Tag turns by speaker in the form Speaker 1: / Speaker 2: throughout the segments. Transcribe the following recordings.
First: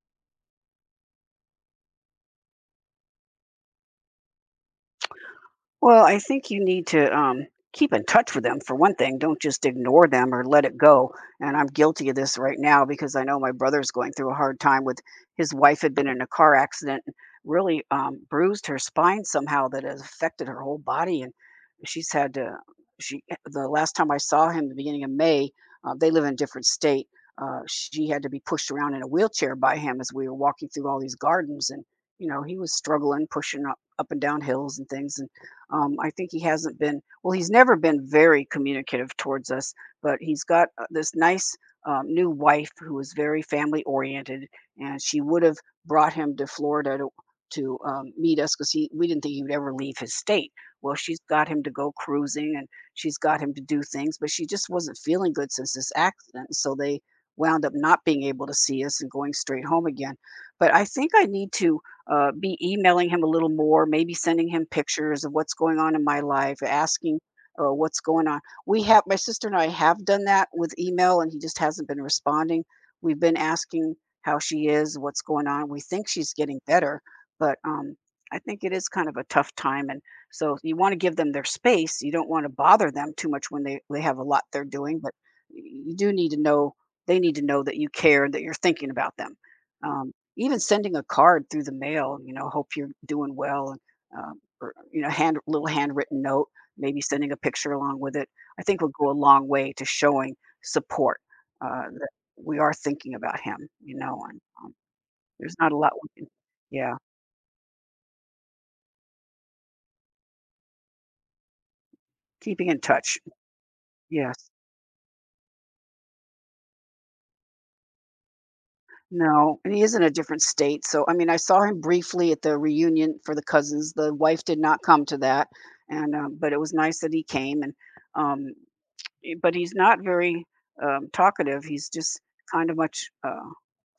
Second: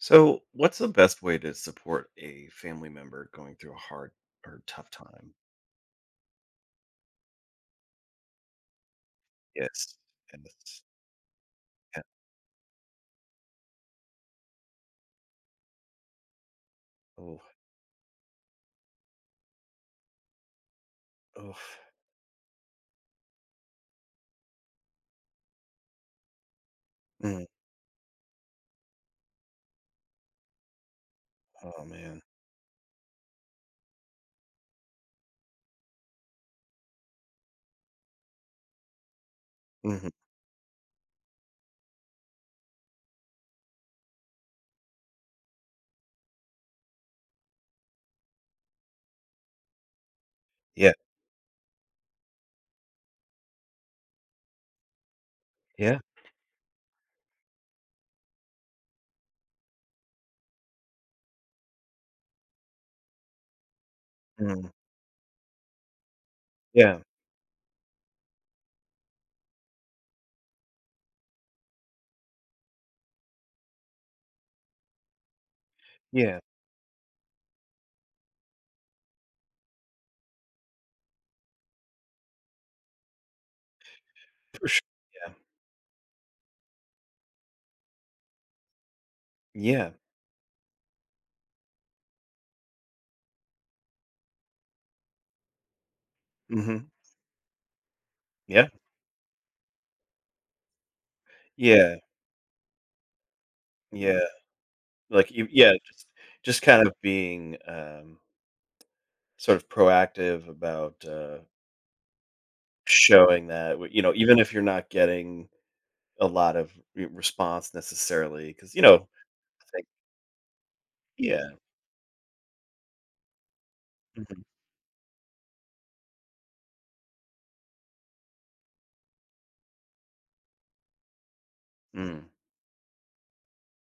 Speaker 1: So, what's the best way to support a family member going through a hard or tough time?
Speaker 2: Well, I think you need to keep in touch with them for one thing. Don't just
Speaker 1: Yes.
Speaker 2: ignore them or
Speaker 1: And
Speaker 2: let it
Speaker 1: it's,
Speaker 2: go. And I'm
Speaker 1: yeah.
Speaker 2: guilty of this right now because I know my brother's going through a hard time with his wife had been in a car accident, and
Speaker 1: Oh,
Speaker 2: really bruised her spine somehow that has affected her whole body. And
Speaker 1: oh,
Speaker 2: she's had to, the last time I saw him, the beginning of May, they live in a different state.
Speaker 1: mm,
Speaker 2: She had to be pushed around in a wheelchair by him as we were walking through all these gardens. And,
Speaker 1: oh man.
Speaker 2: you know, he was struggling, pushing up and down hills and things. And I think he hasn't been, well, he's never been very communicative towards us,
Speaker 1: Hmm.
Speaker 2: but he's got this nice new wife who is very family oriented, and she would have brought him to Florida to meet us because he we didn't think he would ever leave his state.
Speaker 1: Yeah.
Speaker 2: Well, she's got him to go cruising and she's got him to do things, but she just wasn't feeling good since this
Speaker 1: Yeah.
Speaker 2: accident, so they wound up not being able to see us and going straight home again. But I think I need to be emailing him a little more, maybe sending him
Speaker 1: Mm,
Speaker 2: pictures of what's going on in my life,
Speaker 1: yeah.
Speaker 2: asking what's going on. My sister and I have done that with email, and he just hasn't been responding. We've been asking how she is, what's going on. We think she's
Speaker 1: Yeah.
Speaker 2: getting better, but I think it is kind of a tough time. And so you want to give them their space. You don't want to bother them too much when they have a lot they're
Speaker 1: For sure.
Speaker 2: doing, but
Speaker 1: Yeah.
Speaker 2: you do they need to know that you care and that you're thinking about them.
Speaker 1: Yeah.
Speaker 2: Um, Even sending a card through the mail, you know, hope you're doing well, or you know, hand little handwritten note,
Speaker 1: Hmm.
Speaker 2: maybe sending a picture along with it. I
Speaker 1: Yeah.
Speaker 2: think will go a long way to showing support
Speaker 1: Yeah.
Speaker 2: that we are thinking about him. You
Speaker 1: Yeah.
Speaker 2: know, and
Speaker 1: Like,
Speaker 2: there's not
Speaker 1: yeah,
Speaker 2: a lot we can.
Speaker 1: just kind of
Speaker 2: Yeah,
Speaker 1: being sort of proactive about
Speaker 2: keeping in touch.
Speaker 1: showing that, you know,
Speaker 2: Yes.
Speaker 1: even if you're not getting a lot of response necessarily, because. I
Speaker 2: No, and he
Speaker 1: think,
Speaker 2: is in a different state. So, I mean, I
Speaker 1: yeah.
Speaker 2: saw him briefly at the reunion for the cousins. The
Speaker 1: Mhm.
Speaker 2: wife did not come to that, and but it was nice that he came. And um, but he's not very talkative. He's just
Speaker 1: Mm.
Speaker 2: kind of much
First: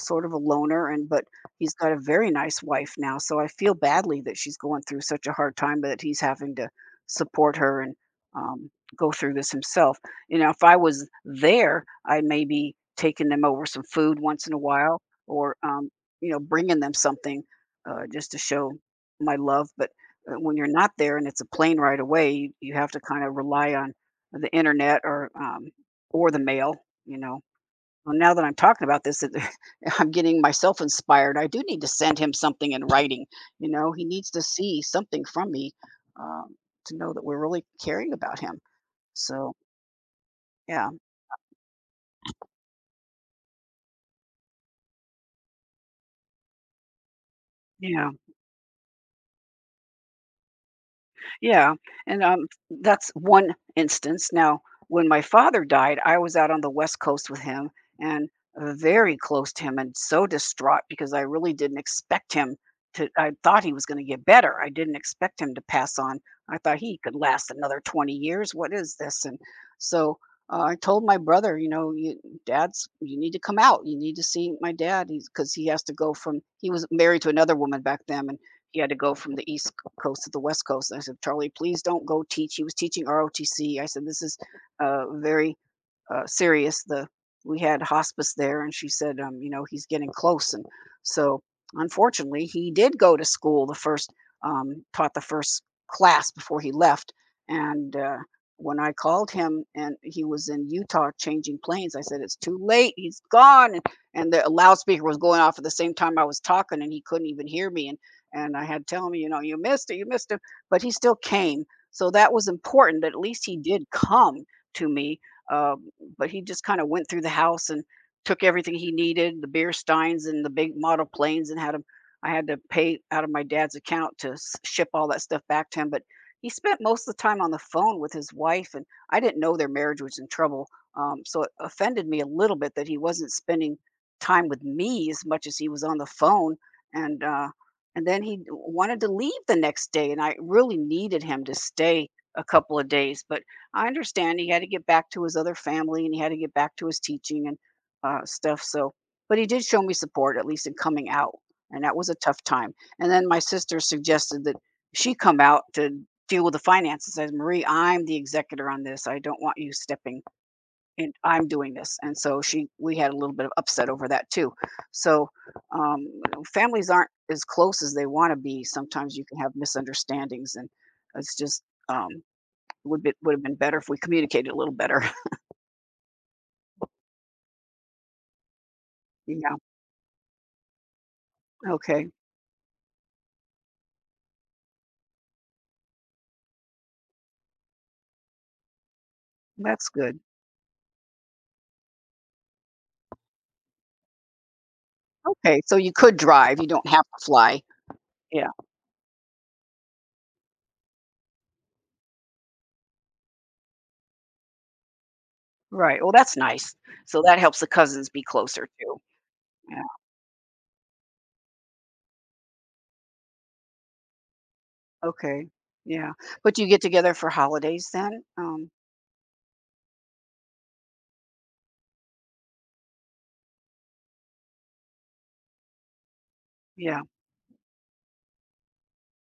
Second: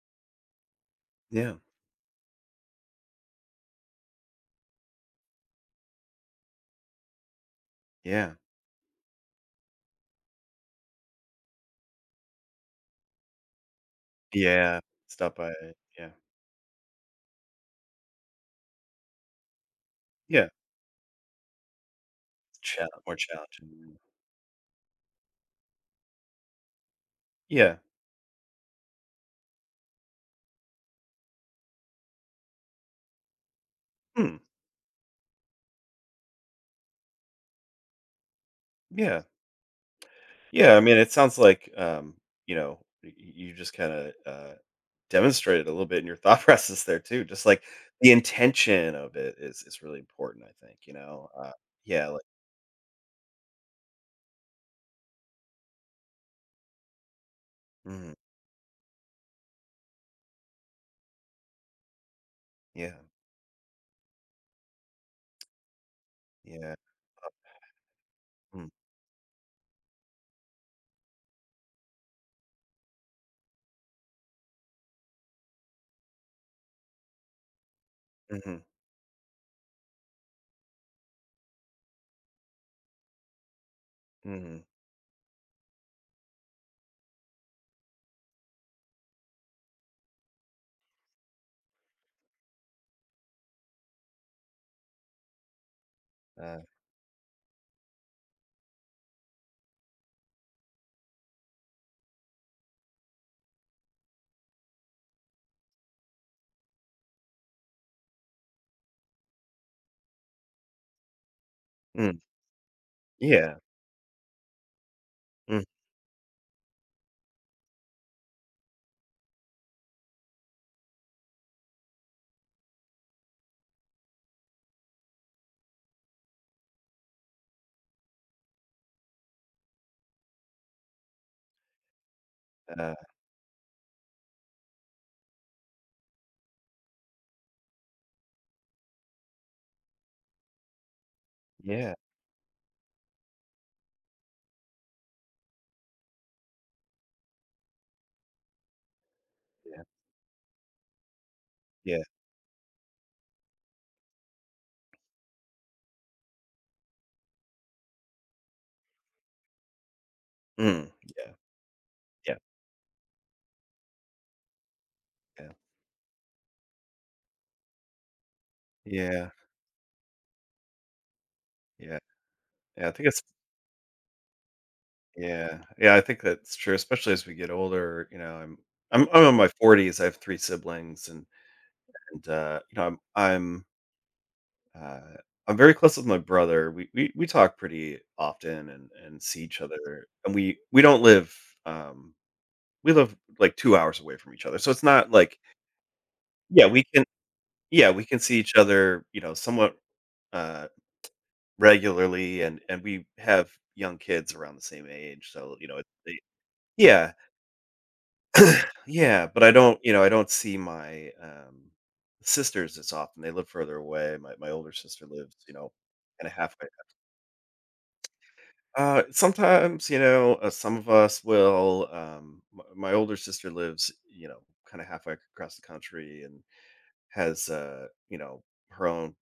Speaker 2: sort of a loner, and but
Speaker 1: Yeah,
Speaker 2: he's got a very nice wife now. So I feel badly that she's going through such a hard time that he's having to support her and
Speaker 1: yeah.
Speaker 2: um, go through this himself. You know, if I was there, I may be taking them over some food once in a
Speaker 1: Yeah,
Speaker 2: while,
Speaker 1: stop by,
Speaker 2: or
Speaker 1: yeah.
Speaker 2: you know, bringing them something just to show my love. But
Speaker 1: Yeah,
Speaker 2: when you're not there and it's a plane right away, you
Speaker 1: chal
Speaker 2: have to
Speaker 1: more
Speaker 2: kind of rely on
Speaker 1: challenging.
Speaker 2: the internet or or the mail. You know,
Speaker 1: Yeah.
Speaker 2: well, now that I'm talking about this, I'm getting myself inspired. I do need to send him something in writing. You know, he needs
Speaker 1: Hmm,
Speaker 2: to see something from me um, to know that we're really caring about him.
Speaker 1: yeah.
Speaker 2: So
Speaker 1: Yeah, I
Speaker 2: yeah,
Speaker 1: mean, it sounds like, you know, y y you just kinda demonstrated a little bit in your thought process there too, just, like,
Speaker 2: yeah.
Speaker 1: the intention of it is really important, I think.
Speaker 2: Yeah,
Speaker 1: Yeah,
Speaker 2: and,
Speaker 1: like.
Speaker 2: um, that's one instance. Now, when my father died, I was out on the West Coast with him
Speaker 1: Mhm,
Speaker 2: and very close to him and so distraught because I really didn't expect him
Speaker 1: yeah,
Speaker 2: to I thought he was gonna get better. I didn't expect him to pass on. I
Speaker 1: yeah.
Speaker 2: thought he could last another 20 years.
Speaker 1: Mm,
Speaker 2: What is this? And so, I told my brother, you know, you dad's you need to come out. You need to see my dad. He's because he has to go from he was married to another woman back then, and
Speaker 1: mhm,
Speaker 2: he had to go from the East Coast to the West Coast. And I said, Charlie, please don't go teach. He was teaching ROTC. I said, this is
Speaker 1: mhm,
Speaker 2: very serious. The We had hospice there, and she said, you know, he's getting close, and so unfortunately, he did go to school the first taught the first class
Speaker 1: uh,
Speaker 2: before he left, and when I called him and he was in Utah changing planes, I said, it's too late, he's gone, and the loudspeaker was going off at the same time I was talking, and he couldn't even hear me, and I had to tell him, you know, you missed him, but he still came. So
Speaker 1: mm,
Speaker 2: that was important. That At least he
Speaker 1: yeah,
Speaker 2: did come to me
Speaker 1: mm,
Speaker 2: uh, but he just kind of went through the house and took everything he needed, the beer steins and the big model planes, and had him. I had to pay out of my dad's account to ship all that stuff back to him. But he spent most of the time on the phone with his wife, and I didn't know their marriage was in trouble. So it offended me a little bit that
Speaker 1: uh,
Speaker 2: he wasn't spending time with me as much as he was on the phone. And uh, and then he wanted to leave the next day, and I really needed him to
Speaker 1: yeah,
Speaker 2: stay a couple of days, but I understand he had to get back to his other family and he had to get back to his teaching and stuff. So, but he did show
Speaker 1: yeah,
Speaker 2: me support, at least in coming out. And that
Speaker 1: yeah,
Speaker 2: was a tough time. And then my sister suggested that she come out to deal with the finances. Says, Marie, I'm the executor on this. I don't want you stepping
Speaker 1: mm,
Speaker 2: in.
Speaker 1: yeah,
Speaker 2: I'm doing this. And
Speaker 1: yeah,
Speaker 2: so we had a little bit of upset over that too. So,
Speaker 1: yeah,
Speaker 2: um, families aren't as close as they want to be. Sometimes you
Speaker 1: yeah,
Speaker 2: can have misunderstandings and it's just,
Speaker 1: yeah.
Speaker 2: um,
Speaker 1: Yeah, I think it's
Speaker 2: would have been better if we communicated a little better.
Speaker 1: yeah. Yeah, I think that's true, especially as we get older, I'm in my
Speaker 2: Yeah,
Speaker 1: 40s, I have 3 siblings
Speaker 2: okay,
Speaker 1: and you know, uh I'm very close with my brother. We talk pretty often and see each
Speaker 2: that's
Speaker 1: other.
Speaker 2: good.
Speaker 1: And we don't live um we live like 2 hours away from each other. So it's not like.
Speaker 2: Okay, so you could drive, you
Speaker 1: Yeah, we
Speaker 2: don't have
Speaker 1: can
Speaker 2: to fly.
Speaker 1: yeah, we can see
Speaker 2: Yeah,
Speaker 1: each other, you know, somewhat uh regularly and we have young kids around the same age. So, you know,
Speaker 2: right, well, that's nice.
Speaker 1: it's.
Speaker 2: So that helps the cousins be closer too.
Speaker 1: Yeah, but I don't,
Speaker 2: Yeah,
Speaker 1: you know, I don't see my sisters as often. They live further away. My older sister lives,
Speaker 2: okay,
Speaker 1: you know,
Speaker 2: yeah.
Speaker 1: kind of
Speaker 2: But do you
Speaker 1: halfway.
Speaker 2: get together for holidays then?
Speaker 1: Sometimes, you know, some of us will. My older sister lives, you know, kind of halfway across the country and
Speaker 2: Yeah,
Speaker 1: has, you know, her own,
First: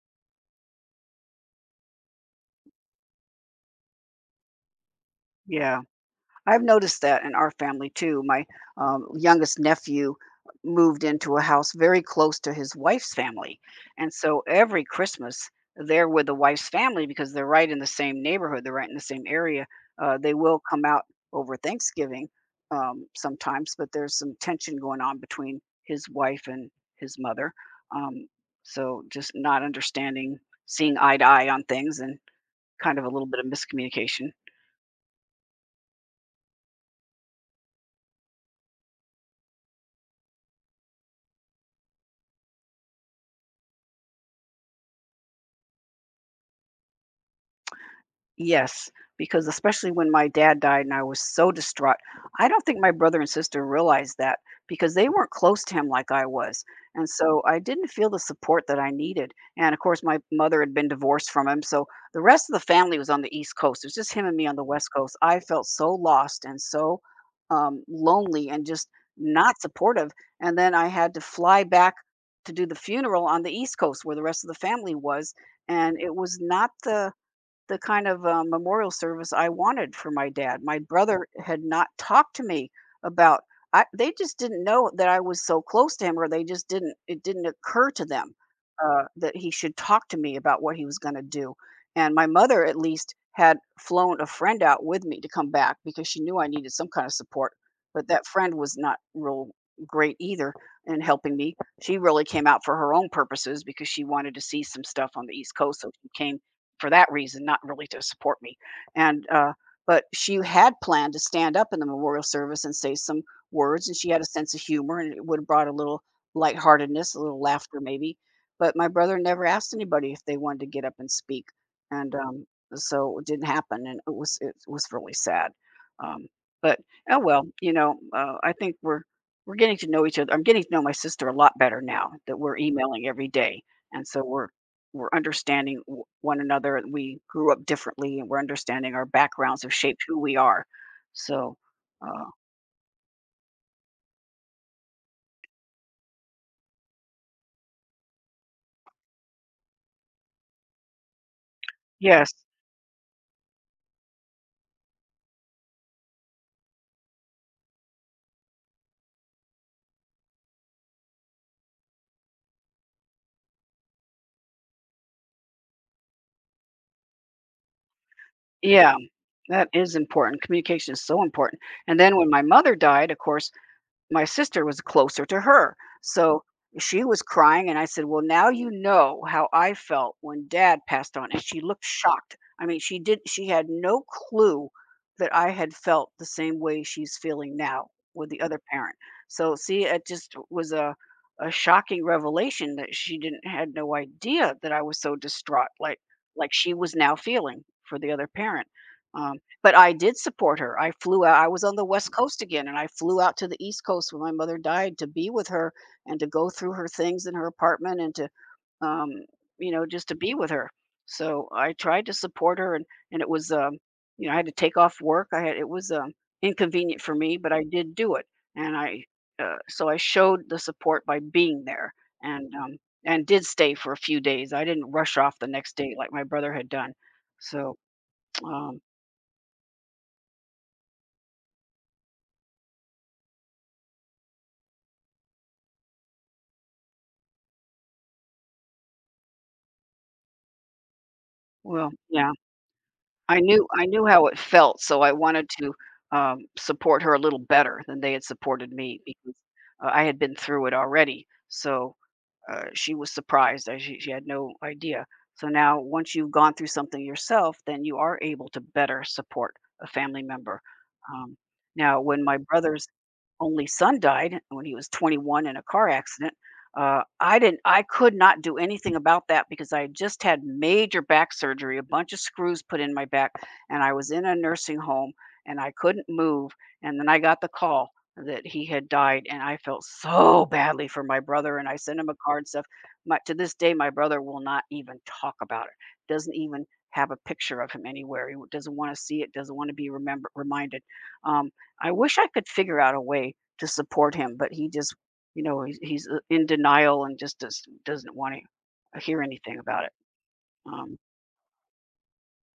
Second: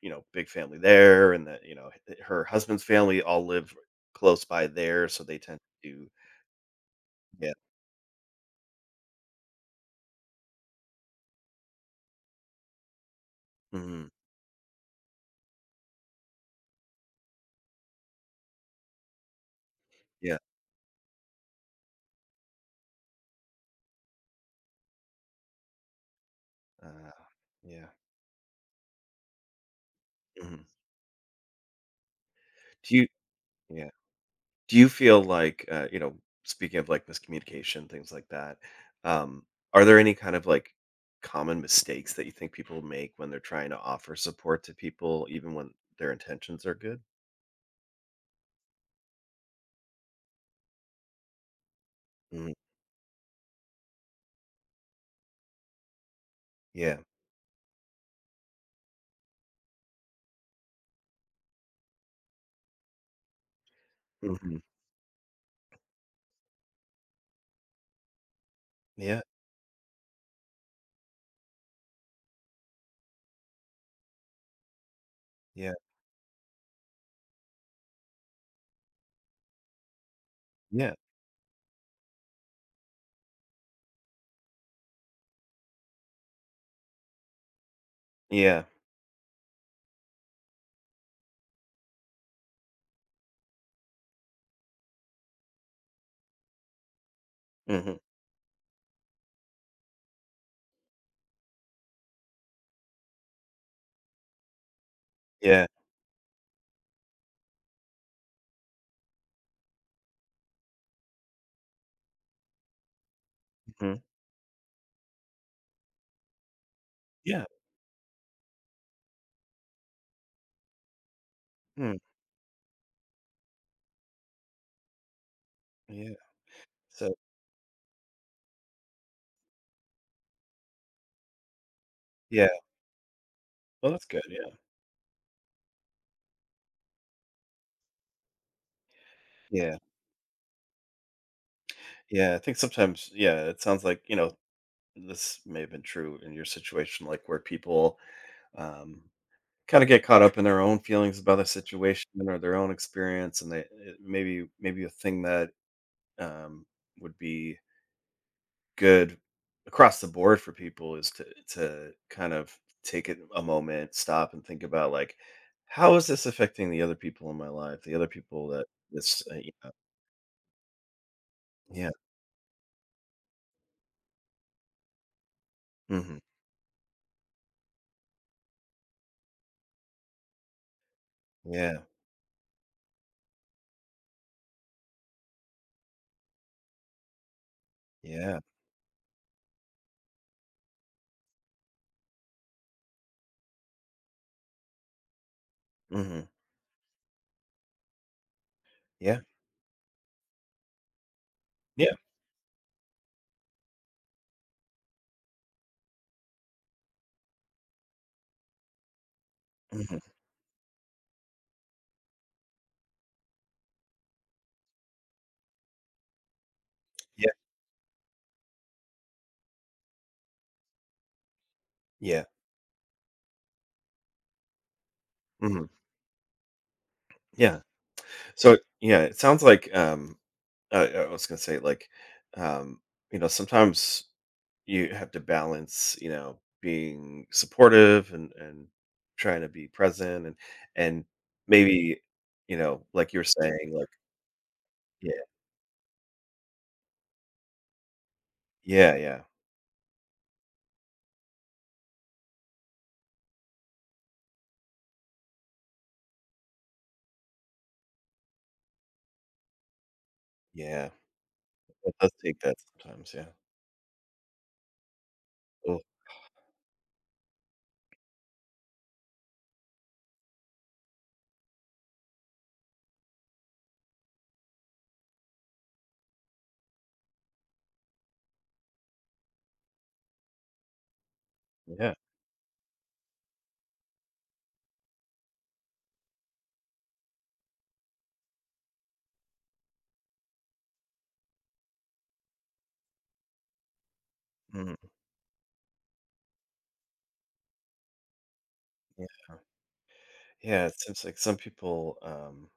Speaker 1: you know, big family there, and that, you know, her husband's family all live close by there, so they tend
Speaker 2: yeah.
Speaker 1: to,
Speaker 2: I've noticed that in our
Speaker 1: yeah,
Speaker 2: family too. My youngest nephew moved into a house very close to his wife's family.
Speaker 1: mhm,
Speaker 2: And so every Christmas, they're with the wife's family because they're right in the same neighborhood, they're right in the same area. They
Speaker 1: yeah,
Speaker 2: will come out over Thanksgiving sometimes, but there's some tension going on between his wife and
Speaker 1: uh,
Speaker 2: his mother.
Speaker 1: yeah.
Speaker 2: Um, so just not understanding,
Speaker 1: Mhm.
Speaker 2: seeing eye to eye on things, and
Speaker 1: Do
Speaker 2: kind of a
Speaker 1: you?
Speaker 2: little bit of
Speaker 1: Yeah.
Speaker 2: miscommunication.
Speaker 1: Do you feel like, you know, speaking of like miscommunication, things like that, um, are there any kind of like common mistakes that you think people make when they're trying to offer support to people, even when their intentions are good?
Speaker 2: Yes, because especially when my dad died and I was so distraught, I
Speaker 1: Mm,
Speaker 2: don't think my brother and sister realized that because they weren't close to him like I was.
Speaker 1: yeah.
Speaker 2: And so I didn't feel the support that I needed. And of course, my mother had been divorced from him. So the rest of the family was on the East Coast. It was just him and me on
Speaker 1: Hmm.
Speaker 2: the West Coast. I felt so lost and so lonely and just
Speaker 1: Yeah.
Speaker 2: not supportive. And then I had to fly back to do the funeral on the East Coast where the rest of the family was.
Speaker 1: Yeah.
Speaker 2: And it was not the kind of, memorial service I wanted for my dad. My
Speaker 1: Yeah.
Speaker 2: brother had not talked to me about I they just didn't know that I was so close to him, or they just didn't it didn't occur to them,
Speaker 1: Yeah.
Speaker 2: that he should talk to me about what he was gonna do, and my mother, at least, had flown a friend out with me to come back because she knew I needed some kind of support,
Speaker 1: Hmm.
Speaker 2: but that friend was not real great either in helping me. She really came out for her own purposes because she wanted to see some stuff on the East
Speaker 1: Yeah.
Speaker 2: Coast, so she came for that reason, not really to support me. And But she had planned to stand up in the memorial service and say some words, and
Speaker 1: Hmm.
Speaker 2: she had a sense of humor, and it would have brought a little lightheartedness, a little
Speaker 1: Yeah.
Speaker 2: laughter maybe. But my brother never asked anybody if they wanted to get up and speak,
Speaker 1: Mm,
Speaker 2: and so it didn't happen, and it was really sad.
Speaker 1: yeah.
Speaker 2: Um, but
Speaker 1: So,
Speaker 2: oh well, you know, I think we're getting to know each other. I'm getting to know my sister a lot better now that
Speaker 1: yeah.
Speaker 2: we're emailing every day,
Speaker 1: Well, that's
Speaker 2: and
Speaker 1: good.
Speaker 2: so we're
Speaker 1: Yeah.
Speaker 2: we're understanding one another, and we grew up differently, and we're understanding our backgrounds have
Speaker 1: Yeah.
Speaker 2: shaped who we are. So uh,
Speaker 1: Yeah. I think sometimes, yeah, it sounds like, you know, this may have been true in your situation, like where people, um, kinda get caught up in their own feelings about the situation
Speaker 2: yes,
Speaker 1: or their own experience, and they it maybe a thing that, um, would be good across the board for people is to kind of take it a moment, stop and think about, like, "How is this affecting the other people in my life? The other people that
Speaker 2: yeah,
Speaker 1: this," you
Speaker 2: that
Speaker 1: know.
Speaker 2: is important. Communication is so important.
Speaker 1: Yeah.
Speaker 2: And then when my mother died, of course, my sister was closer to her.
Speaker 1: Mhm.
Speaker 2: So she was crying, and I said, "Well, now you know how I felt when Dad passed on." And she
Speaker 1: Yeah.
Speaker 2: looked shocked. I mean, she did. She had no clue that I had felt the same way she's feeling now with the
Speaker 1: Yeah.
Speaker 2: other parent. So, see, it just was a shocking revelation that she didn't had no idea that I was so distraught,
Speaker 1: Mhm.
Speaker 2: like she was now feeling for the other parent.
Speaker 1: Yeah.
Speaker 2: Um, but I did support her. I flew out I was on the
Speaker 1: Yeah.
Speaker 2: West Coast again, and I flew out to the East Coast when my mother died to be with her, and to go through her things in her apartment, and to, um, you know,
Speaker 1: Mhm.
Speaker 2: just to be with her. So I tried to support her, and it was, you know, I had to take off work. I had it was inconvenient for
Speaker 1: Yeah.
Speaker 2: me, but I did do it, and I so I showed the support by being there,
Speaker 1: Yeah.
Speaker 2: and um, and did stay for a few days. I didn't rush off the
Speaker 1: Mhm.
Speaker 2: next day like my brother had done.
Speaker 1: Yeah.
Speaker 2: So,
Speaker 1: So
Speaker 2: um,
Speaker 1: yeah, it sounds like I was gonna say like, um, you know, sometimes you have to balance, you know, being supportive and trying to be present and
Speaker 2: well,
Speaker 1: maybe
Speaker 2: yeah.
Speaker 1: you know, like you're
Speaker 2: I knew
Speaker 1: saying,
Speaker 2: I
Speaker 1: like
Speaker 2: knew how it felt, so I
Speaker 1: yeah,
Speaker 2: wanted to, support her a little better than they had supported
Speaker 1: yeah,
Speaker 2: me
Speaker 1: yeah,
Speaker 2: because, I had been through it already. So, she was surprised, she had no idea. So now once you've gone through something yourself, then you are able to better support a family member.
Speaker 1: yeah.
Speaker 2: Um,
Speaker 1: It
Speaker 2: Now
Speaker 1: does
Speaker 2: when my
Speaker 1: take that
Speaker 2: brothers
Speaker 1: sometimes. Yeah.
Speaker 2: only son died when he was 21 in a
Speaker 1: Oh,
Speaker 2: car accident. I didn't. I could not do anything about that because I had just had major back surgery, a bunch of screws put in my back, and I was in a nursing home and I couldn't move. And then I got the call that he had died, and I felt so badly for my brother. And I
Speaker 1: yeah.
Speaker 2: sent him a card and stuff. My, to this day, my brother will not even talk about it. Doesn't even have a picture of him anywhere. He doesn't want to see it. Doesn't want to be remember reminded. Um, I wish I could figure out a way to support him, but he
Speaker 1: Mm,
Speaker 2: just, you know, he's in denial and just doesn't want to hear
Speaker 1: yeah.
Speaker 2: anything about it.
Speaker 1: Yeah. It
Speaker 2: Um,
Speaker 1: seems like some people,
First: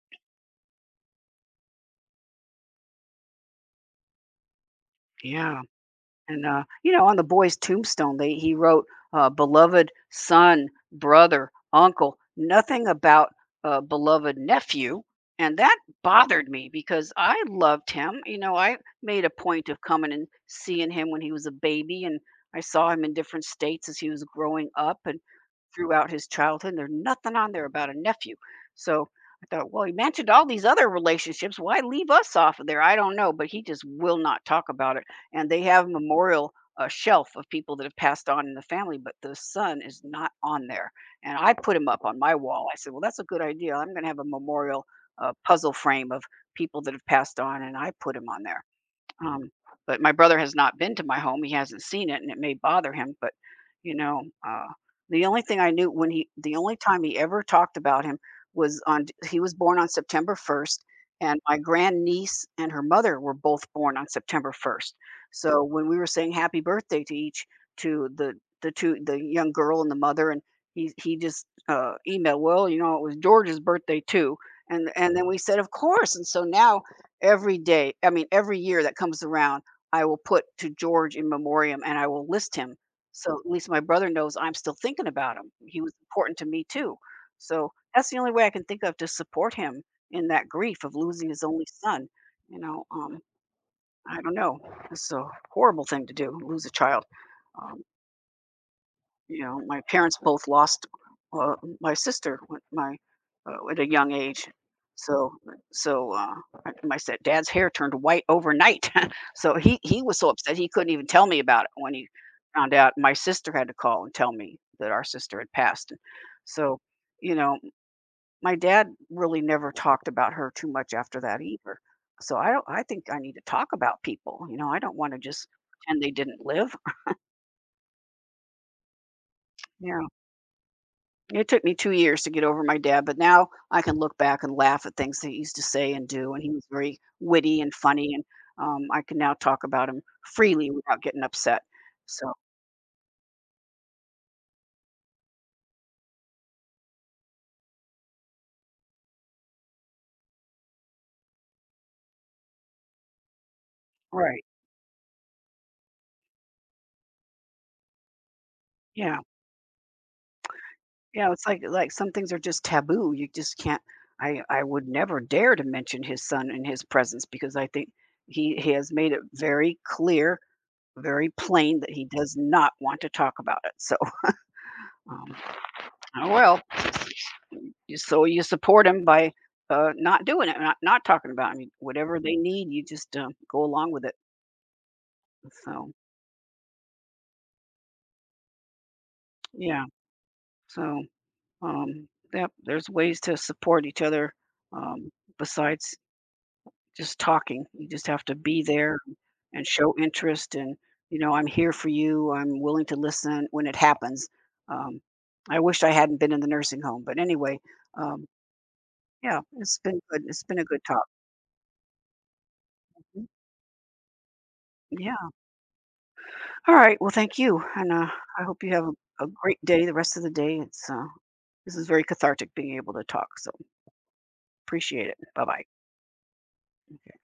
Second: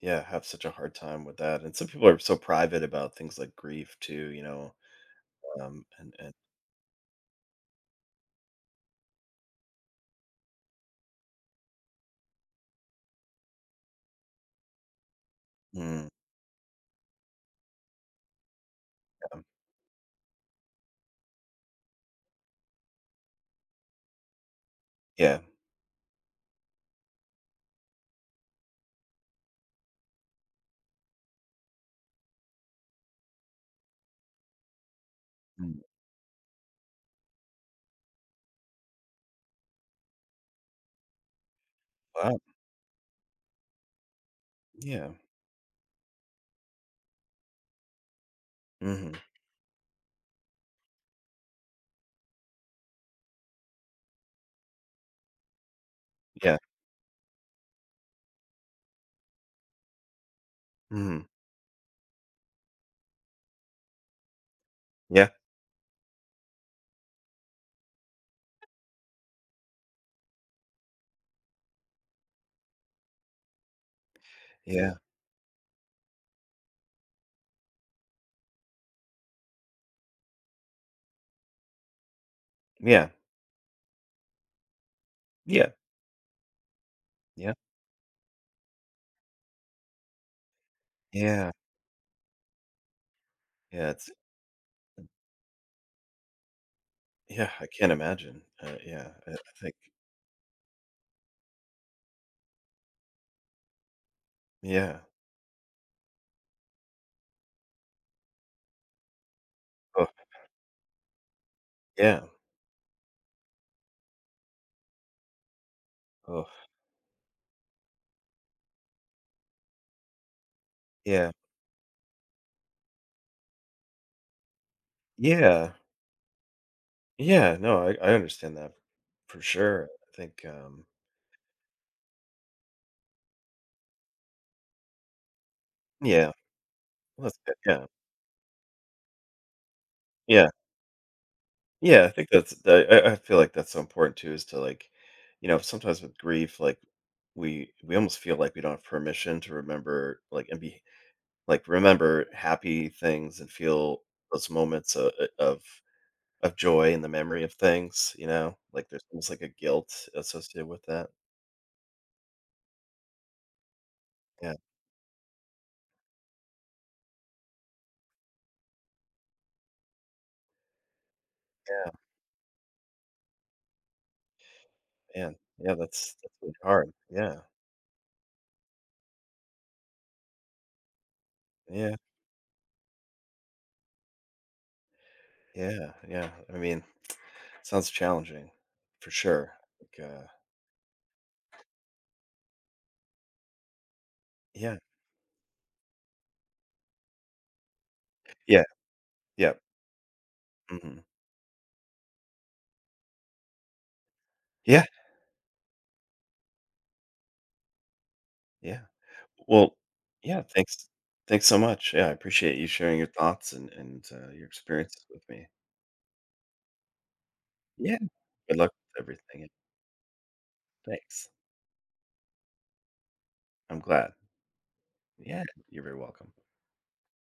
Speaker 1: yeah, have such a hard time with that, and some people are so private about things like grief too. You know,
Speaker 2: yeah,
Speaker 1: and and.
Speaker 2: and You know, on the boy's tombstone, they he wrote, "Beloved son, brother, uncle," nothing about beloved nephew, and that
Speaker 1: Mm.
Speaker 2: bothered me because I loved him. You know, I made a
Speaker 1: Um,
Speaker 2: point of coming and seeing him when he was a baby, and I saw him in different states as he was growing up, and
Speaker 1: yeah.
Speaker 2: throughout his childhood, and there's nothing on there about a nephew. So I thought, well, he mentioned all these other relationships. Why leave us off of there? I don't know, but he just will not talk about it. And they
Speaker 1: Mm.
Speaker 2: have a memorial shelf of people that have passed on in the family, but the son is not on there. And I put him up on my
Speaker 1: Wow.
Speaker 2: wall. I said, well, that's a good idea. I'm going to have a memorial
Speaker 1: Yeah.
Speaker 2: puzzle frame of people that have passed on, and I put him on there.
Speaker 1: Mhm.
Speaker 2: Um, but my brother has not been to my home, he hasn't seen it, and it may bother him, but, you know, uh, the only thing I knew when he the
Speaker 1: Yeah.
Speaker 2: only time he ever talked about him was on he was born on September 1st,
Speaker 1: Mhm.
Speaker 2: and my grandniece and her mother were both born on September 1st.
Speaker 1: Yeah.
Speaker 2: So when we were saying happy birthday to each to the two the young girl and the mother, and he just, emailed, "Well, you know, it was George's birthday too,"
Speaker 1: Yeah.
Speaker 2: and then we said, "Of course," and so now every day, I mean, every year that comes around, I will put to George in memoriam and I will list him.
Speaker 1: Yeah.
Speaker 2: So at least my brother knows I'm still thinking about him.
Speaker 1: Yeah.
Speaker 2: He was important to me too.
Speaker 1: Yeah.
Speaker 2: So that's the only way I can think of to support him in that grief of losing his
Speaker 1: Yeah.
Speaker 2: only son. You know, um,
Speaker 1: Yeah. It's
Speaker 2: I don't know. It's a horrible thing to do, lose a child.
Speaker 1: yeah, I
Speaker 2: Um,
Speaker 1: can't imagine. Yeah,
Speaker 2: you
Speaker 1: I
Speaker 2: know,
Speaker 1: think
Speaker 2: my parents both lost, uh, my sister when my at a young age.
Speaker 1: yeah.
Speaker 2: So so, I my said dad's hair turned white overnight. So he
Speaker 1: Oh,
Speaker 2: was so upset he couldn't even tell me about it when he
Speaker 1: yeah.
Speaker 2: found out my sister had to call and tell me that our sister had passed.
Speaker 1: Oh,
Speaker 2: So, you know, my dad really never talked about her too much after
Speaker 1: yeah.
Speaker 2: that either. So I don't I think I need to talk about people, you know, I don't wanna just
Speaker 1: Yeah.
Speaker 2: pretend they didn't live.
Speaker 1: Yeah. No, I understand that for sure.
Speaker 2: Yeah.
Speaker 1: I think
Speaker 2: It took me two years to get over my dad, but now I can look back and laugh at things that he used to say and
Speaker 1: yeah.
Speaker 2: do, and he was very
Speaker 1: Well, that's good.
Speaker 2: witty and
Speaker 1: Yeah.
Speaker 2: funny, and, I can now talk about him
Speaker 1: Yeah.
Speaker 2: freely without getting upset.
Speaker 1: Yeah. I think
Speaker 2: So
Speaker 1: that's I feel like that's so important too is to like, you know, sometimes with grief, like we almost feel like we don't have permission to remember like and be. Like, remember happy things and feel
Speaker 2: Right.
Speaker 1: those moments o of joy in the memory of things, you know? Like, there's
Speaker 2: Yeah.
Speaker 1: almost like a guilt associated with that.
Speaker 2: Yeah, it's like some things are just taboo. You just can't I
Speaker 1: Yeah,
Speaker 2: I would never dare to mention his son in his presence because I think he has made it very clear, very plain that he does not want to talk about it. So, um,
Speaker 1: man. Yeah,
Speaker 2: oh
Speaker 1: that's really
Speaker 2: well.
Speaker 1: hard. Yeah.
Speaker 2: You so you support them by, not doing it, not talking about 'em. You-
Speaker 1: Yeah.
Speaker 2: Whatever they need, you just, go along with it. So,
Speaker 1: Yeah. Yeah. I mean, sounds challenging for sure.
Speaker 2: yeah.
Speaker 1: Like,
Speaker 2: So, um, yep, there's ways to support each other,
Speaker 1: yeah.
Speaker 2: um, besides just talking. You just have to be
Speaker 1: Yeah.
Speaker 2: there
Speaker 1: Yeah.
Speaker 2: and show interest and,
Speaker 1: Mhm.
Speaker 2: you know, "I'm here for you. I'm willing to listen," when it happens.
Speaker 1: Yeah.
Speaker 2: Um, I wish I hadn't been in the nursing home, but anyway, um,
Speaker 1: Yeah.
Speaker 2: yeah,
Speaker 1: Well,
Speaker 2: it's been good. It's
Speaker 1: yeah,
Speaker 2: been a good talk.
Speaker 1: thanks so much. Yeah, I appreciate you sharing your
Speaker 2: Mhm.
Speaker 1: thoughts and your experiences with
Speaker 2: Yeah.
Speaker 1: me.
Speaker 2: All right. Well, thank you, and
Speaker 1: Yeah.
Speaker 2: I
Speaker 1: Good
Speaker 2: hope
Speaker 1: luck
Speaker 2: you have
Speaker 1: with
Speaker 2: a
Speaker 1: everything,
Speaker 2: great day. The rest of the day, it's
Speaker 1: thanks.
Speaker 2: this is very cathartic being able to talk. So
Speaker 1: I'm glad.
Speaker 2: appreciate it. Bye
Speaker 1: Yeah,
Speaker 2: bye.
Speaker 1: you're very welcome.